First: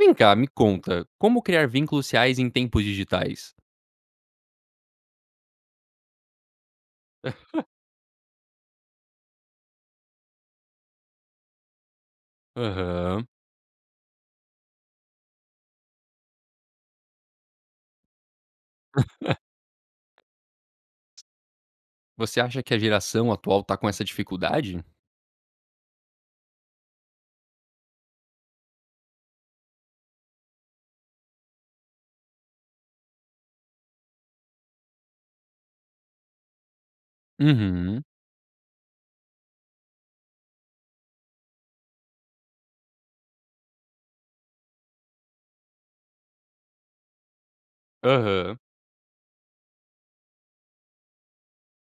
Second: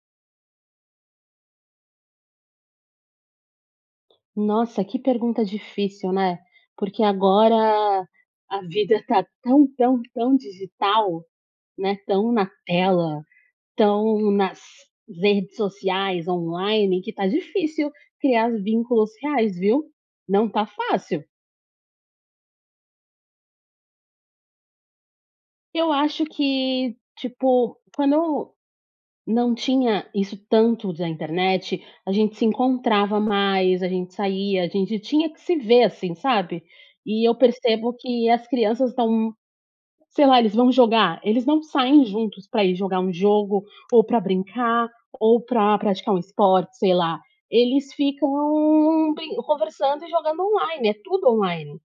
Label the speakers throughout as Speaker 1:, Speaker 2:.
Speaker 1: Vem cá, me conta, como criar vínculos reais em tempos digitais?
Speaker 2: Nossa, que pergunta difícil, né. Porque agora a vida tá tão, tão, tão digital, né, tão na tela,
Speaker 1: Aham.
Speaker 2: tão nas redes sociais, online, que tá difícil criar vínculos reais, viu. Não tá fácil.
Speaker 1: Você acha que a geração atual tá com essa dificuldade?
Speaker 2: Eu acho que, tipo, quando não tinha isso tanto da internet, a gente se encontrava mais, a gente saía, a gente tinha que se ver, assim, sabe. E eu percebo
Speaker 1: Uhum.
Speaker 2: que as crianças estão, sei lá, eles vão jogar, eles não saem juntos pra ir jogar um jogo, ou pra brincar, ou pra praticar um esporte, sei lá. Eles
Speaker 1: Aham.
Speaker 2: ficam brin conversando e jogando online, é tudo online.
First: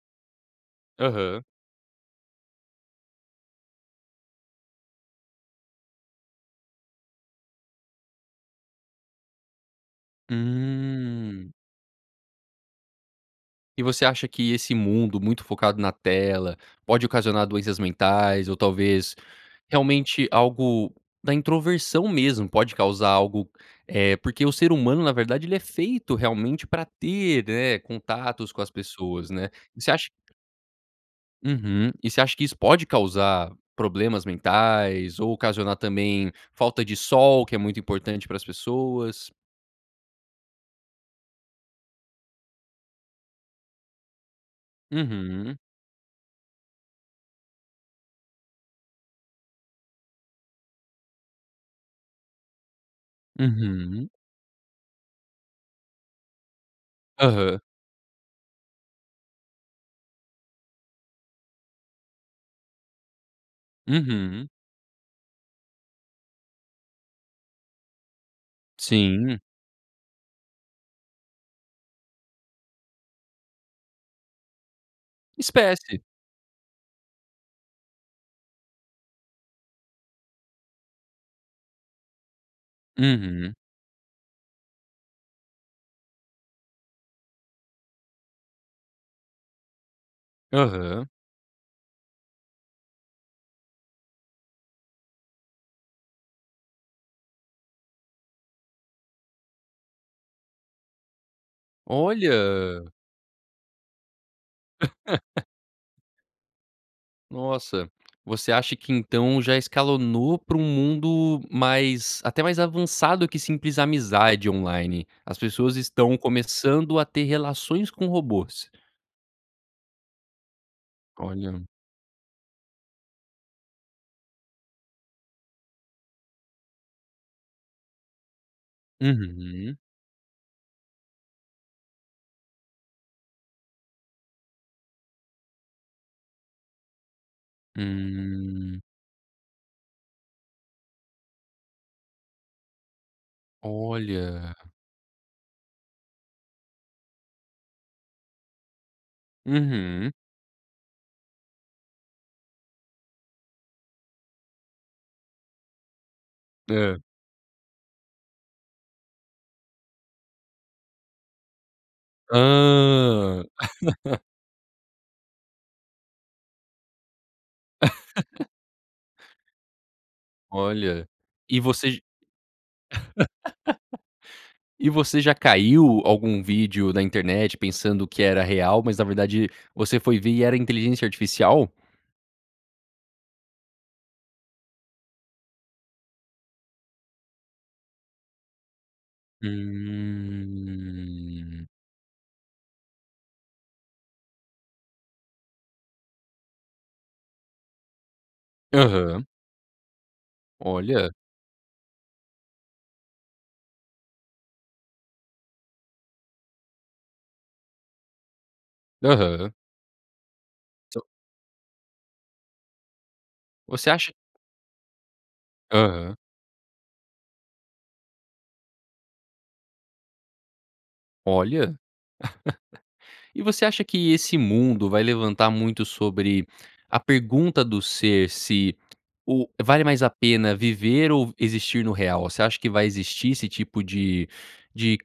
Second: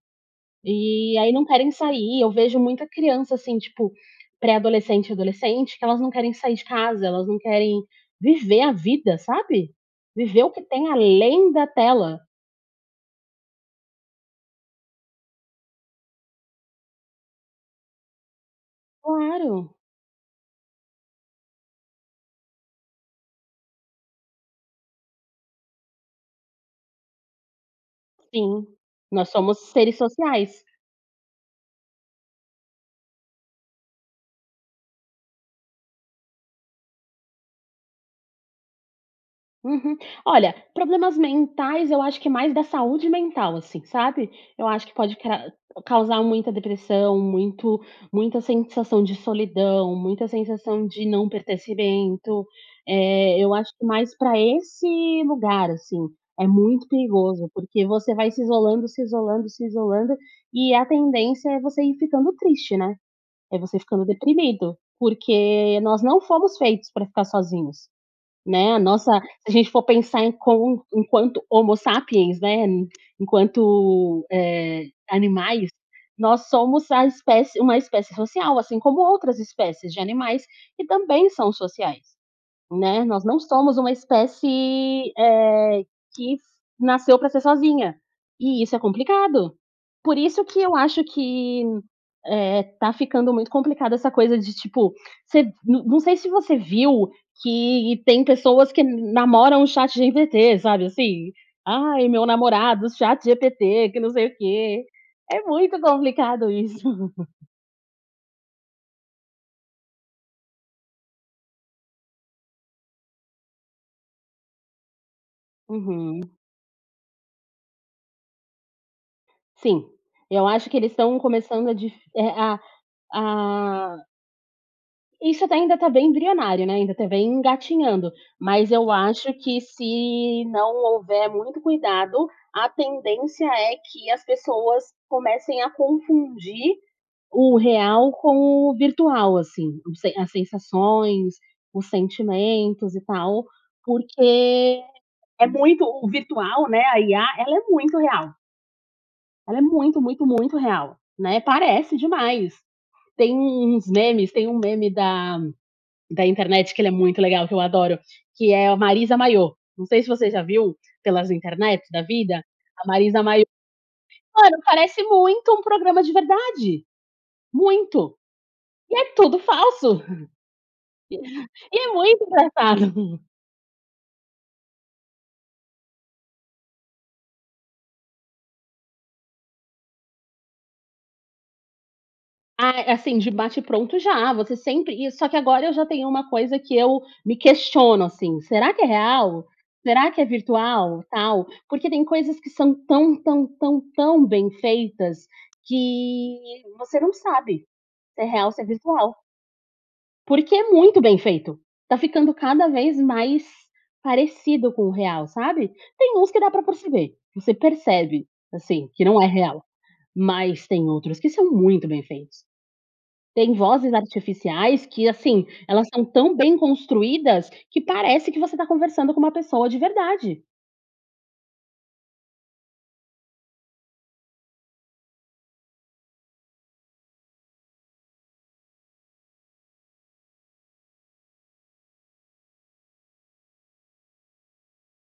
Speaker 2: E aí
Speaker 1: Aham.
Speaker 2: não querem sair, eu vejo muita criança, assim, tipo, pré-adolescente e adolescente, que elas não querem sair de casa, elas não querem viver a vida, sabe. Viver o que tem além
Speaker 1: Hum.
Speaker 2: da tela.
Speaker 1: E você acha que esse mundo muito focado na tela pode ocasionar doenças mentais ou, talvez,
Speaker 2: Claro.
Speaker 1: realmente algo da introversão mesmo, pode causar algo eh, porque o ser humano, na verdade, ele é feito realmente pra ter, né, contatos com
Speaker 2: Sim,
Speaker 1: as pessoas,
Speaker 2: nós
Speaker 1: né.
Speaker 2: somos
Speaker 1: Você
Speaker 2: seres
Speaker 1: acha
Speaker 2: sociais.
Speaker 1: Uhum, e você acha que isso pode causar problemas mentais ou ocasionar também falta de sol, que é muito importante para as pessoas.
Speaker 2: Uhum, olha, problemas mentais eu acho que é mais da saúde mental assim, sabe. Eu acho que pode cra
Speaker 1: Uhum.
Speaker 2: causar muita depressão, muito muita sensação de solidão, muita sensação de não pertencimento. Eh, eu acho que
Speaker 1: Uhum.
Speaker 2: mais pra esse lugar, assim, é muito perigoso,
Speaker 1: Aham.
Speaker 2: porque você vai se isolando, se isolando, se isolando e a tendência é você ir ficando triste, né. É você ficando
Speaker 1: Uhum.
Speaker 2: deprimido, porque nós não fomos feitos pra ficar sozinhos, né, a nossa
Speaker 1: Sim.
Speaker 2: se a gente for pensar em com enquanto homo sapiens, né, enquanto, eh, animais,
Speaker 1: Espécie.
Speaker 2: nós somos a espécie uma espécie social, assim como outras espécies de animais, que também são sociais, né. Nós não
Speaker 1: Uhum.
Speaker 2: somos uma espécie, eh, que nasceu pra ser sozinha, e isso é complicado. Por isso que eu acho
Speaker 1: Aham.
Speaker 2: que, eh, tá ficando muito complicado essa coisa de, tipo, se não não sei se você viu, que tem pessoas que namoram o ChatGPT, sabe assim? "Ai, meu namorado
Speaker 1: Olha.
Speaker 2: ChatGPT que não sei o quê". É muito complicado isso.
Speaker 1: Nossa, você acha que então já escalonou pra um mundo mais até mais avançado que simples amizade online. As pessoas estão
Speaker 2: Uhum.
Speaker 1: começando a ter relações com robôs.
Speaker 2: Sim, eu acho que eles estão
Speaker 1: Olha.
Speaker 2: começando a difi a a Isso até ainda está bem embrionário, né, ainda tá bem engatinhando, mas eu acho que
Speaker 1: Uhum.
Speaker 2: se não houver muito cuidado, a tendência é que as pessoas comecem a confundir o real com o
Speaker 1: Hum.
Speaker 2: virtual, assim, os sen as sensações, os sentimentos e tal,
Speaker 1: Olha.
Speaker 2: porque é muito o virtual, né, a IA ela é muito real. Ela é muito,
Speaker 1: Uhum.
Speaker 2: muito, muito real, né, parece demais, tem uns memes, tem um meme da da internet que ele é
Speaker 1: Hã.
Speaker 2: muito legal que eu adoro, que é a Marisa Mayô, não sei se você já viu pelas internet da vida a Marisa
Speaker 1: Hã.
Speaker 2: Mayô, mano parece muito um programa de verdade, muito, e é tudo falso,
Speaker 1: Olha, e
Speaker 2: e é
Speaker 1: você,
Speaker 2: muito engraçado.
Speaker 1: e você já caiu algum vídeo da internet pensando que era real, mas na verdade você foi ver e era inteligência artificial?
Speaker 2: Ah, assim, de bate-pronto, já. Você sempre e só que agora eu já tenho uma coisa que eu me questiono, assim: "Será que é real? Será que é virtual e tal?"
Speaker 1: Hum.
Speaker 2: Porque tem coisas que são tão, tão, tão, tão bem feitas que você não sabe se é real ou se é virtual.
Speaker 1: Aham.
Speaker 2: Porque é muito
Speaker 1: Olha.
Speaker 2: bem feito. Está ficando cada vez mais parecido com o real, sabe. Tem uns que dá pra perceber. Você percebe, assim, que não é
Speaker 1: Aham.
Speaker 2: real, mas tem
Speaker 1: So
Speaker 2: outros que são muito bem feitos. Tem
Speaker 1: Você
Speaker 2: vozes
Speaker 1: acha
Speaker 2: artificiais que, assim, elas são
Speaker 1: Aham.
Speaker 2: tão bem construídas que parece que você está conversando com uma pessoa de verdade.
Speaker 1: Olha. E você acha que esse mundo vai levantar muito sobre a pergunta do ser se o vale mais a pena viver ou v existir no real? Você acha que vai existir esse tipo de de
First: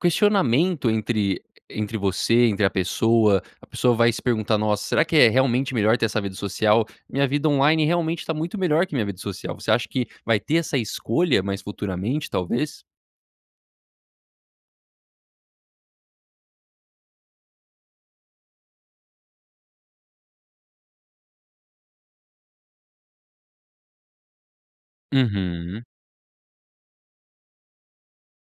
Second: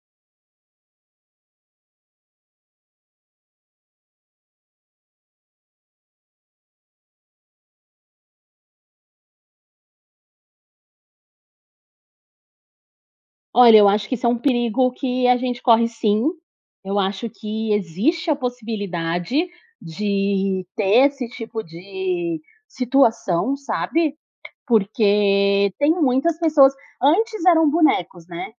Speaker 1: questionamento entre entre você, entre a pessoa. A pessoa vai se perguntar: "Nossa, será que é realmente melhor ter essa vida social? Minha vida online realmente está muito melhor que minha vida social". Você acha que vai ter essa escolha mais futuramente, talvez?
Speaker 2: Olha eu acho que isso é um perigo que a gente corre sim. Eu acho que existe a possibilidade de ter esse tipo de situação, sabe? Porque
Speaker 1: Uhum.
Speaker 2: tem muitas pessoas antes eram bonecos, né.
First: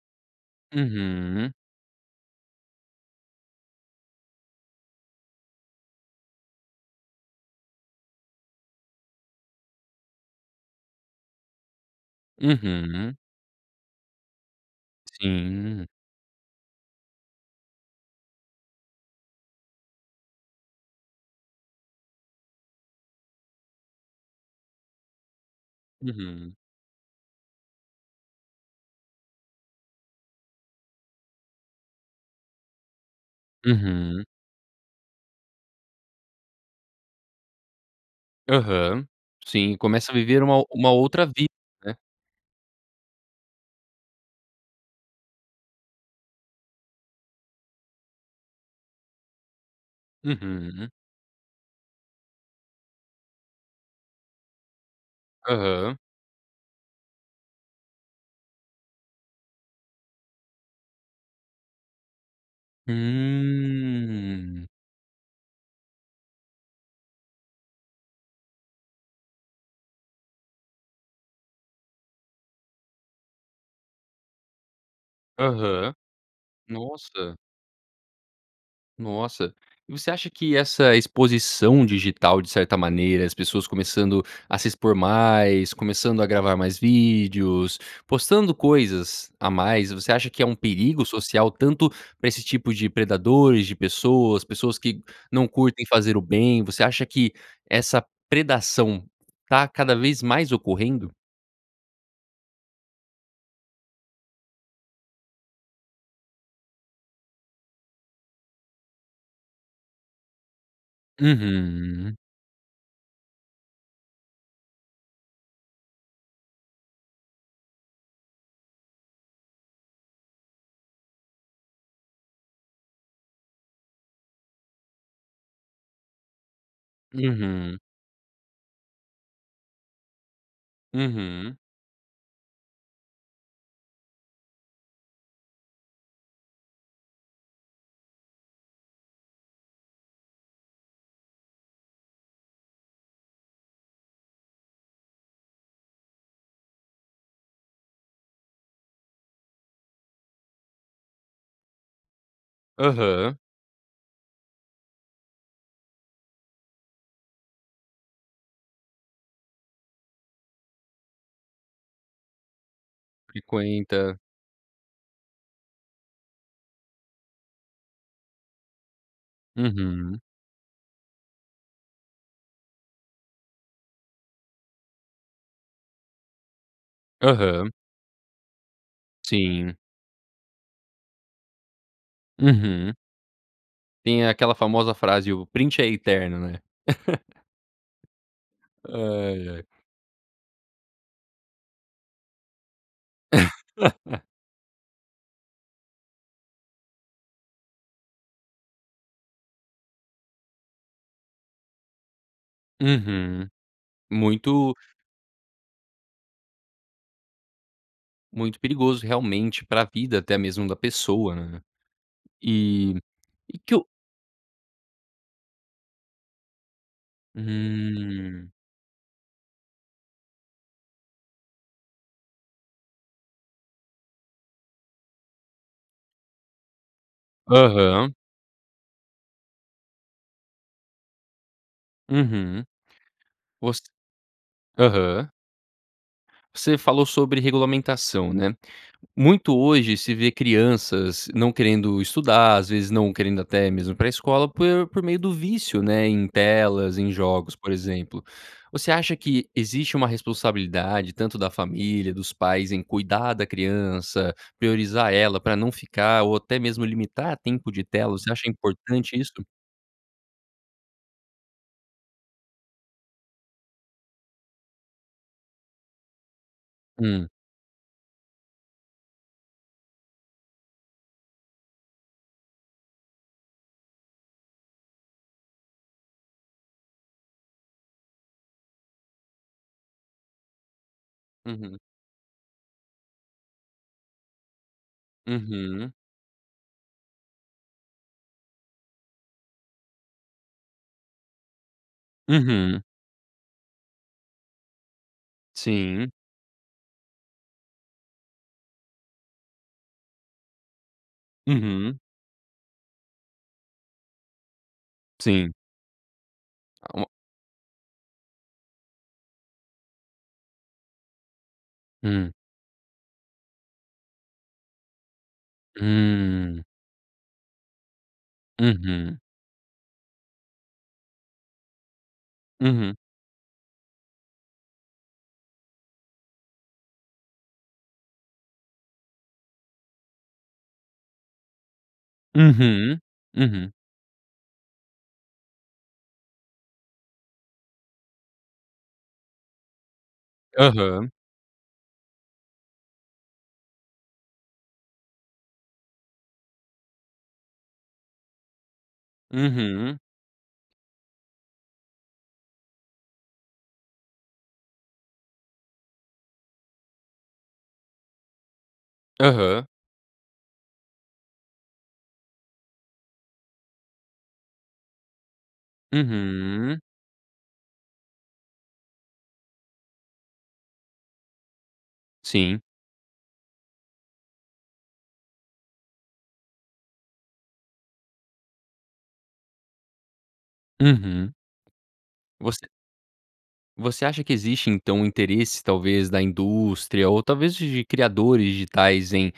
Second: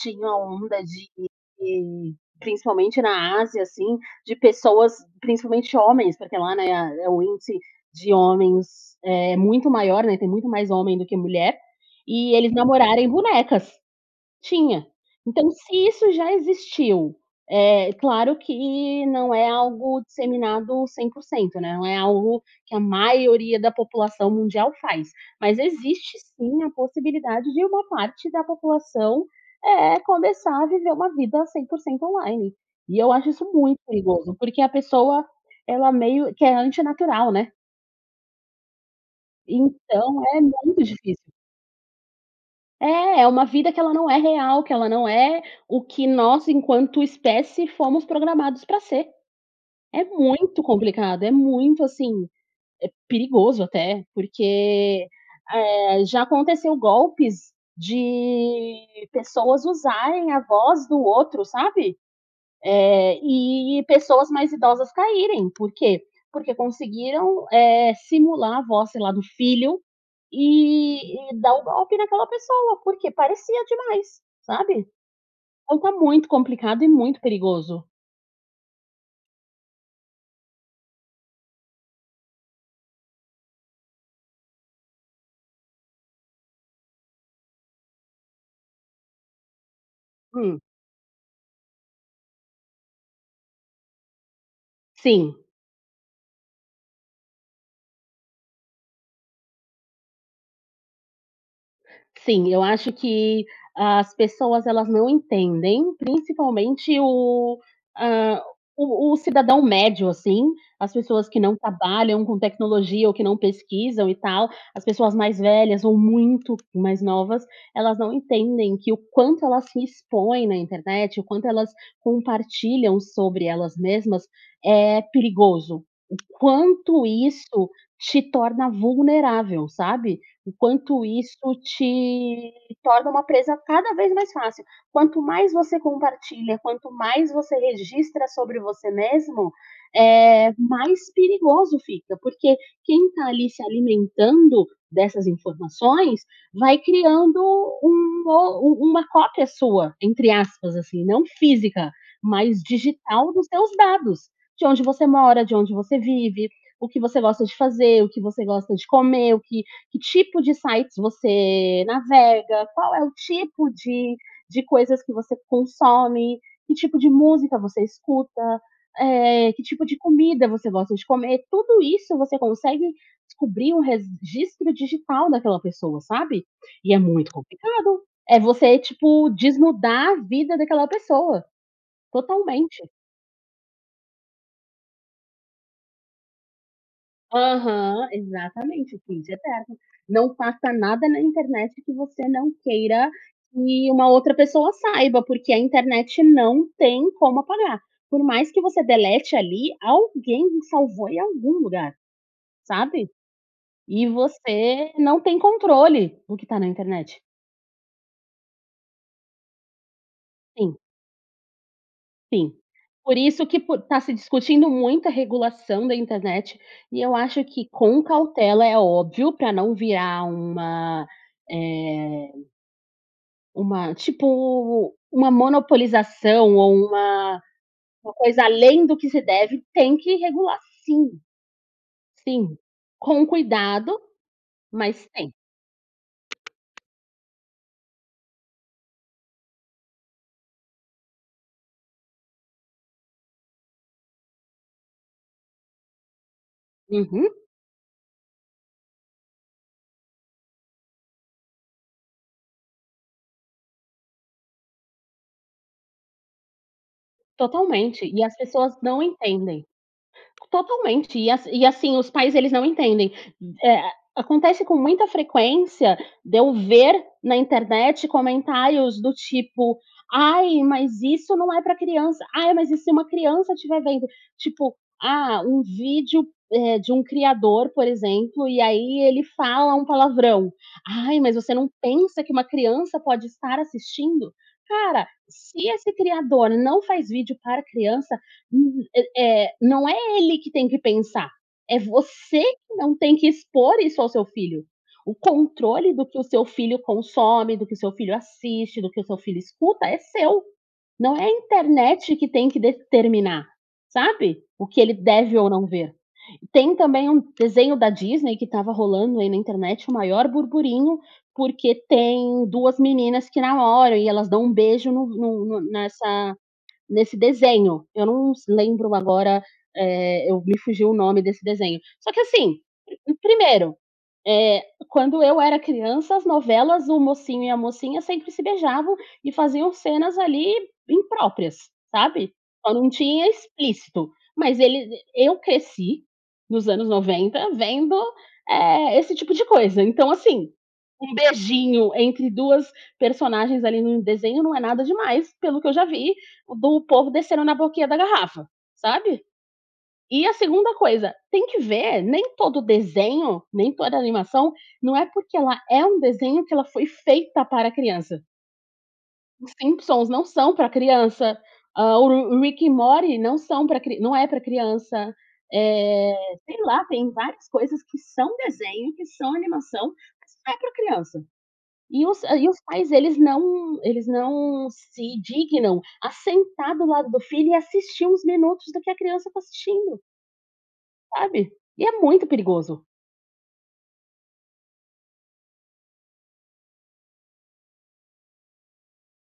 Speaker 2: Tinha a onda de
Speaker 1: Uhum.
Speaker 2: de, principalmente na Ásia assim, de pessoas, principalmente homens, porque lá, né, é o índice de homens, eh muito maior, né, tem muito mais homem do que mulher, e eles namorarem
Speaker 1: Uhum.
Speaker 2: bonecas Tinha. Então se
Speaker 1: Sim.
Speaker 2: isso já existiu, é claro que não é algo disseminado 100%, né, não é algo que a maioria da população mundial faz, mas existe
Speaker 1: Uhum.
Speaker 2: sim a possibilidade de uma parte da população, eh, começar a viver uma vida 100% online. E eu acho isso muito
Speaker 1: Uhum.
Speaker 2: perigoso, porque a pessoa, ela meio que é antinatural, né.
Speaker 1: Aham, sim, começa a
Speaker 2: Então
Speaker 1: viver
Speaker 2: é mu
Speaker 1: uma
Speaker 2: é muito
Speaker 1: uma outra
Speaker 2: difícil.
Speaker 1: vida, né.
Speaker 2: É, é uma vida que ela não é real, que ela não é o que nós enquanto espécie fomos programados pra ser. É muito
Speaker 1: Uhum.
Speaker 2: complicado, é muito assim, é perigoso até, porque,
Speaker 1: Aham.
Speaker 2: eh, já aconteceu golpes de pessoas usarem a voz do outro, sabe? Eh, e pessoas mais
Speaker 1: Hum.
Speaker 2: idosas caírem, por quê? Porque conseguiram, eh, simular a voz, sei lá, do filho, e e dar o golpe daquela pessoa, porque parecia demais, sabe? Então está
Speaker 1: Aham.
Speaker 2: muito complicado é muito
Speaker 1: Nossa.
Speaker 2: perigoso.
Speaker 1: Nossa. E você acha que essa exposição digital, de certa maneira, as pessoas começando a se expor mais, começando a gravar mais vídeos, postando coisas a mais, você acha que é um
Speaker 2: Hum.
Speaker 1: perigo social, tanto pra esse tipo de predadores, de pessoas, pessoas que
Speaker 2: Sim.
Speaker 1: não curtem fazer o bem. Você acha que essa predação tá cada vez mais ocorrendo?
Speaker 2: Sim, eu acho que as pessoas, elas não entendem, principalmente o, ah, o o cidadão médio, assim, as pessoas que não
Speaker 1: Uhum.
Speaker 2: trabalham com tecnologia, ou que não pesquisam, e tal, as pessoas mais velhas ou muito mais novas, elas não entendem que o quanto elas se expõem na internet, o quanto elas compartilham sobre elas mesmas, é perigoso. O quanto isso
Speaker 1: Uhum.
Speaker 2: te torna vulnerável, sabe, o quanto isso
Speaker 1: Uhum.
Speaker 2: te torna uma presa cada vez mais fácil. Quanto mais você compartilha, quanto mais você registra sobre você mesmo, eh, mais perigoso fica, porque quem tá, ali, se alimentando dessas informações, vai criando um o u uma cópia sua, entre aspas, assim, não física, mas digital
Speaker 1: Aham.
Speaker 2: dos teus dados. De onde você mora, de onde você vive, o que você gosta de fazer, o que você gosta de comer, o que que tipo de sites você navega, qual é o tipo de
Speaker 1: Frequenta.
Speaker 2: de coisas que você consome, que tipo de música você escuta, eh, que tipo de
Speaker 1: Uhum.
Speaker 2: comida você gosta de comer, tudo isso você consegue descobrir um registro digital daquela pessoa, sabe. E é muito
Speaker 1: Aham.
Speaker 2: complicado, é você, tipo,
Speaker 1: Sim.
Speaker 2: desnudar a vida daquela pessoa. Totalmente.
Speaker 1: Uhum. Tem aquela famosa frase: "O print é eterno, né."
Speaker 2: Aham, exatamente, o print é
Speaker 1: Ai, ai.
Speaker 2: eterno. Não posta nada na internet que você não queira que uma outra pessoa saiba, porque a internet não tem como apagar. Por mais que você delete ali, alguém já salvou em algum lugar, sabe?
Speaker 1: Uhum.
Speaker 2: E
Speaker 1: Muito
Speaker 2: você não tem controle do que tá na internet.
Speaker 1: muito perigoso, realmente, para a vida até mesmo da
Speaker 2: Sim.
Speaker 1: pessoa, né.
Speaker 2: Sim.
Speaker 1: E
Speaker 2: Por isso que
Speaker 1: que
Speaker 2: por
Speaker 1: eu
Speaker 2: tá se discutindo muita regulação da internet e eu acho que com
Speaker 1: Hum.
Speaker 2: cautela, é óbvio, pra não virar uma, eh uma tipo, uma monopolização ou uma uma
Speaker 1: Aham.
Speaker 2: coisa além do que se deve, tem que regular, sim. Sim,
Speaker 1: Uhum.
Speaker 2: com
Speaker 1: Os
Speaker 2: cuidado, mas
Speaker 1: aham.
Speaker 2: tem.
Speaker 1: Você falou sobre regulamentação, né? Muito hoje se vê crianças não querendo estudar, às vezes não querendo até mesmo ir pra escola por por meio do vício, né, em telas, em
Speaker 2: Uhum.
Speaker 1: jogos, por exemplo. Você acha que existe uma responsabilidade tanto da família, dos pais em cuidar da criança, priorizar ela pra não ficar, ou até mesmo limitar tempo de tela.
Speaker 2: Totalmente, e
Speaker 1: Você
Speaker 2: as
Speaker 1: acha
Speaker 2: pessoas não
Speaker 1: importante isto?
Speaker 2: entendem. Totalmente e a e a e assim, os pais, eles não entendem, eh. Acontece com muita frequência de eu ver
Speaker 1: Hum.
Speaker 2: na internet comentários do tipo: "Ai, mas isso não é pra criança. Ai mas e se uma criança estiver vendo?" Tipo, ah, um vídeo, eh, de um criador, por exemplo, e aí ele fala um palavrão: "Ai, mas você não
Speaker 1: Uhum.
Speaker 2: pensa que uma criança pode estar assistindo?" Cara, se
Speaker 1: Uhum.
Speaker 2: esse criador não faz vídeo para criança, hum eh eh, não é ele que tem que pensar, é você que
Speaker 1: Uhum.
Speaker 2: não tem que expor isso ao seu filho. O controle do
Speaker 1: Sim.
Speaker 2: que o seu filho consome, do que o seu filho assiste, do que o seu filho escuta, é seu. Não é a
Speaker 1: Uhum.
Speaker 2: internet que tem que determinar, sabe, o que ele deve ou
Speaker 1: Sim.
Speaker 2: não ver. Tem
Speaker 1: A o.
Speaker 2: também um desenho da Disney que estava rolando aí na internet o maior burburinho, porque
Speaker 1: Hum.
Speaker 2: tem 2 meninas que namoram e elas dão beijo no no no nessa
Speaker 1: Hum.
Speaker 2: nesse desenho. Eu não s lembro
Speaker 1: Uhum.
Speaker 2: agora, eh me fugiu o nome desse desenho. Só que assim,
Speaker 1: Uhum.
Speaker 2: 1º, eh, quando eu era criança, as novelas, o mocinho e a mocinha sempre se beijavam e faziam cenas, ali, impróprias, sabe? Só não
Speaker 1: Uhum,
Speaker 2: tinha
Speaker 1: uhum.
Speaker 2: explícito, mas ele eu cresci nos anos 90 vendo, eh, esse tipo de coisa, então, assim,
Speaker 1: Aham.
Speaker 2: um beijinho entre 2 personagens ali num desenho não é nada demais pelo que eu já vi do povo descendo na boquinha da garrafa, sabe?
Speaker 1: Uhum.
Speaker 2: E a 2ª coisa, tem que ver, nem todo o desenho, nem toda animação, não é porque ela uma é desenho que ela foi feita para criança. Os
Speaker 1: Aham.
Speaker 2: Simpsons não são pra criança, hã, o Ru Rick e Morty não são pra cri não é pra criança. Eh, sei
Speaker 1: Uhum.
Speaker 2: lá, tem várias coisas que são desenho, que são animação, mas não é pra criança. E os e os
Speaker 1: Sim.
Speaker 2: pais eles não eles não se dignam a sentar do lado do filho e assistir uns minutos do que a criança está assistindo
Speaker 1: Uhum.
Speaker 2: sabe. E é muito
Speaker 1: Você
Speaker 2: perigoso.
Speaker 1: Você acha que existe, então, um interesse, talvez, da indústria ou, talvez, de criadores digitais em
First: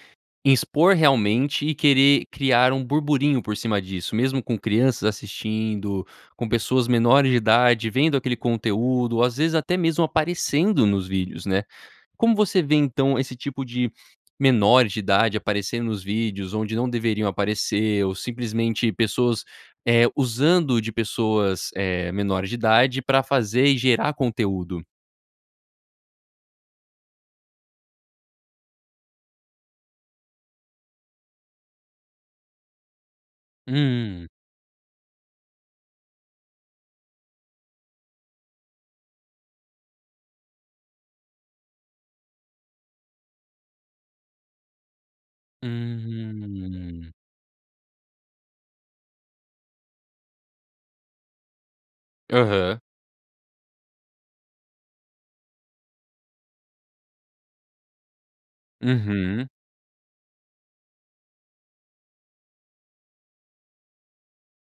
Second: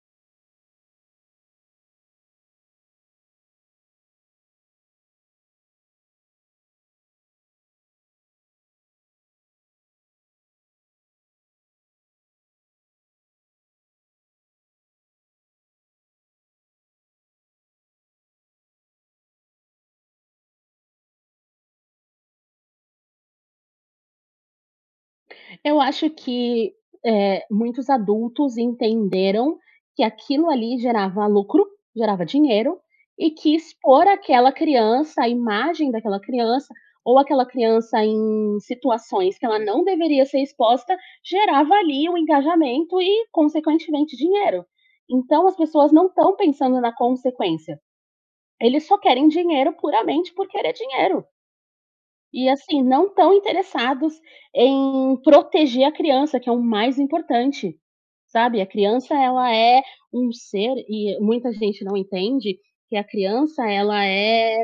Speaker 1: expor realmente e querer criar um burburinho por cima disso? Mesmo com crianças assistindo, com pessoas menores de idade vendo aquele conteúdo ou, às vezes, até mesmo aparecendo nos vídeos, né. Como você vê, então, esse tipo de menor de idade aparecendo nos vídeos onde não deveriam aparecer ou simplesmente pessoas, eh, usando de pessoas, eh, menores de idade pra fazer e gerar conteúdo?
Speaker 2: Eu acho que, eh, muitos adultos entenderam que aquilo ali gerava lucro, gerava dinheiro e que expor
Speaker 1: Hum.
Speaker 2: aquela criança, a imagem daquela criança ou aquela criança em situações que ela não deveria ser exposta, gerava ali o engajamento e consequentemente dinheiro. Então as pessoas não estão pensando na
Speaker 1: Hum.
Speaker 2: consequência. Eles só querem dinheiro puramente por querer dinheiro. E,
Speaker 1: Aham.
Speaker 2: assim, não estão interessados em proteger a criança, que é o mais importante, sabe. A criança
Speaker 1: Uhum.
Speaker 2: ela é um ser, e muita gente não entende que a criança ela é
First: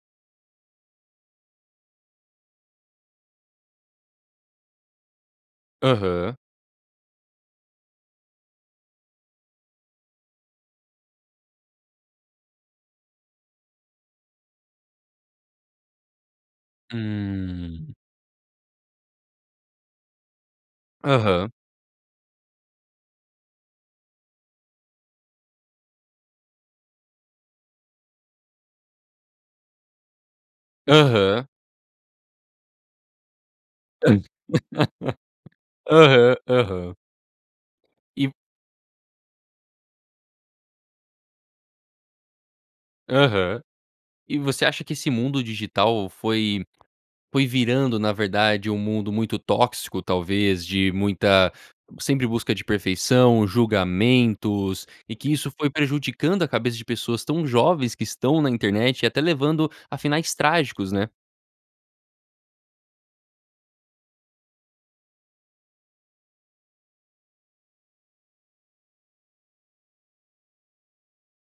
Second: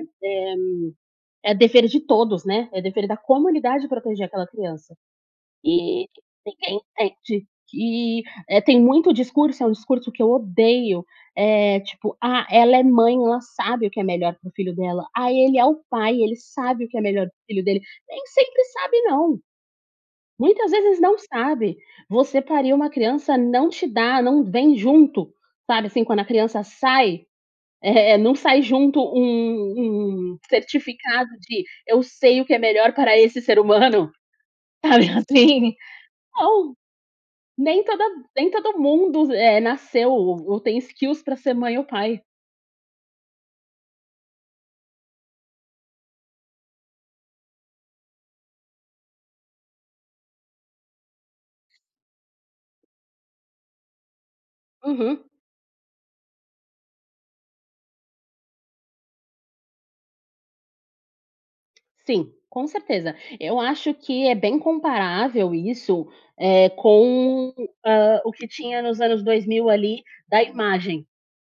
Speaker 2: é é dever de todos, né, é dever da comunidade proteger aquela criança. E
Speaker 1: Aham.
Speaker 2: ninguém entende que, eh, tem muito discurso, é um discurso que eu odeio, é tipo: "Ah, ela é mãe, ela sabe o que é melhor para o filho dela. Aí ele é o pai, ele sabe o que é melhor para o filho dele".
Speaker 1: Hum.
Speaker 2: Nem sempre sabe não, muitas vezes não
Speaker 1: Aham.
Speaker 2: sabe. Você pariu uma criança não te dá não vem junto, sabe, assim, quando a criança sai, eh, não sai junto um um certificado
Speaker 1: Aham.
Speaker 2: de: "Eu sei o que é melhor para esse ser humano." Sabe assim?
Speaker 1: Aham,
Speaker 2: Não,
Speaker 1: aham.
Speaker 2: nem toda
Speaker 1: E
Speaker 2: nem todo mundo, eh, nasceu ou tem skills pra ser mãe ou pai.
Speaker 1: Aham. E você acha que esse mundo digital foi foi virando, na verdade, um mundo muito tóxico? Talvez de muita sempre busca de perfeição, julgamentos, e
Speaker 2: Uhum.
Speaker 1: que isso foi prejudicando a cabeça de pessoas tão jovens que estão na internet e até levando a finais trágicos, né?
Speaker 2: Sim, com certeza. Eu acho que é bem comparável isso, eh, com, hã, o que tinha nos anos 2000 ali da imagem.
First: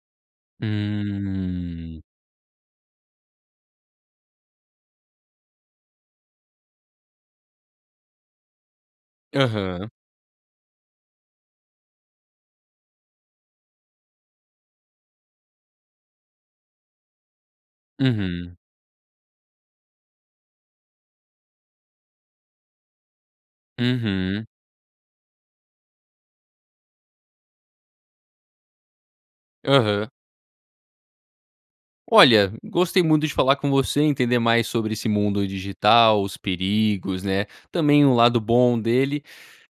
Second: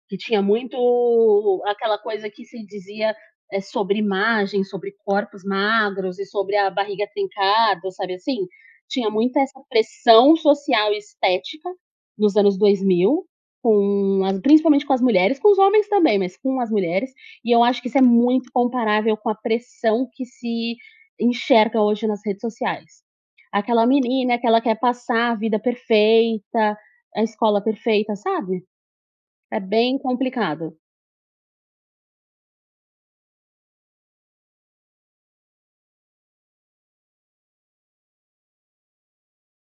Speaker 2: Que tinha muito aquela
Speaker 1: Hum.
Speaker 2: coisa que se dizia sobre imagem, sobre corpos magros e sobre a barriga trincada, sabe assim? Tinha muita essa
Speaker 1: Aham.
Speaker 2: pressão social e estética nos anos 2000, com a principalmente com as mulheres, com os homens também, mas com as mulheres. E eu acho que isso é muito
Speaker 1: Uhum.
Speaker 2: comparável com a pressão que se enxerga hoje nas redes sociais. Aquela menina
Speaker 1: Uhum.
Speaker 2: que ela quer passar a vida perfeita, a escola perfeita, sabe. É bem
Speaker 1: Aham.
Speaker 2: complicado.
Speaker 1: Olha, gostei muito de falar com você e entender mais sobre esse mundo digital, os perigos, né, também o lado bom dele.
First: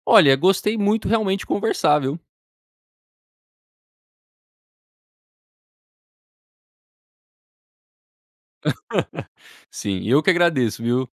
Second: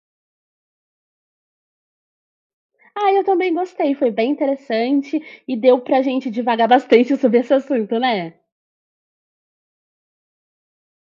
Speaker 1: Olha, gostei muito realmente conversar, viu?
Speaker 2: Ah, eu também gostei, foi bem interessante e deu pra gente divagar bastante sobre esse assunto, né?
Speaker 1: Sim, eu que agradeço, viu?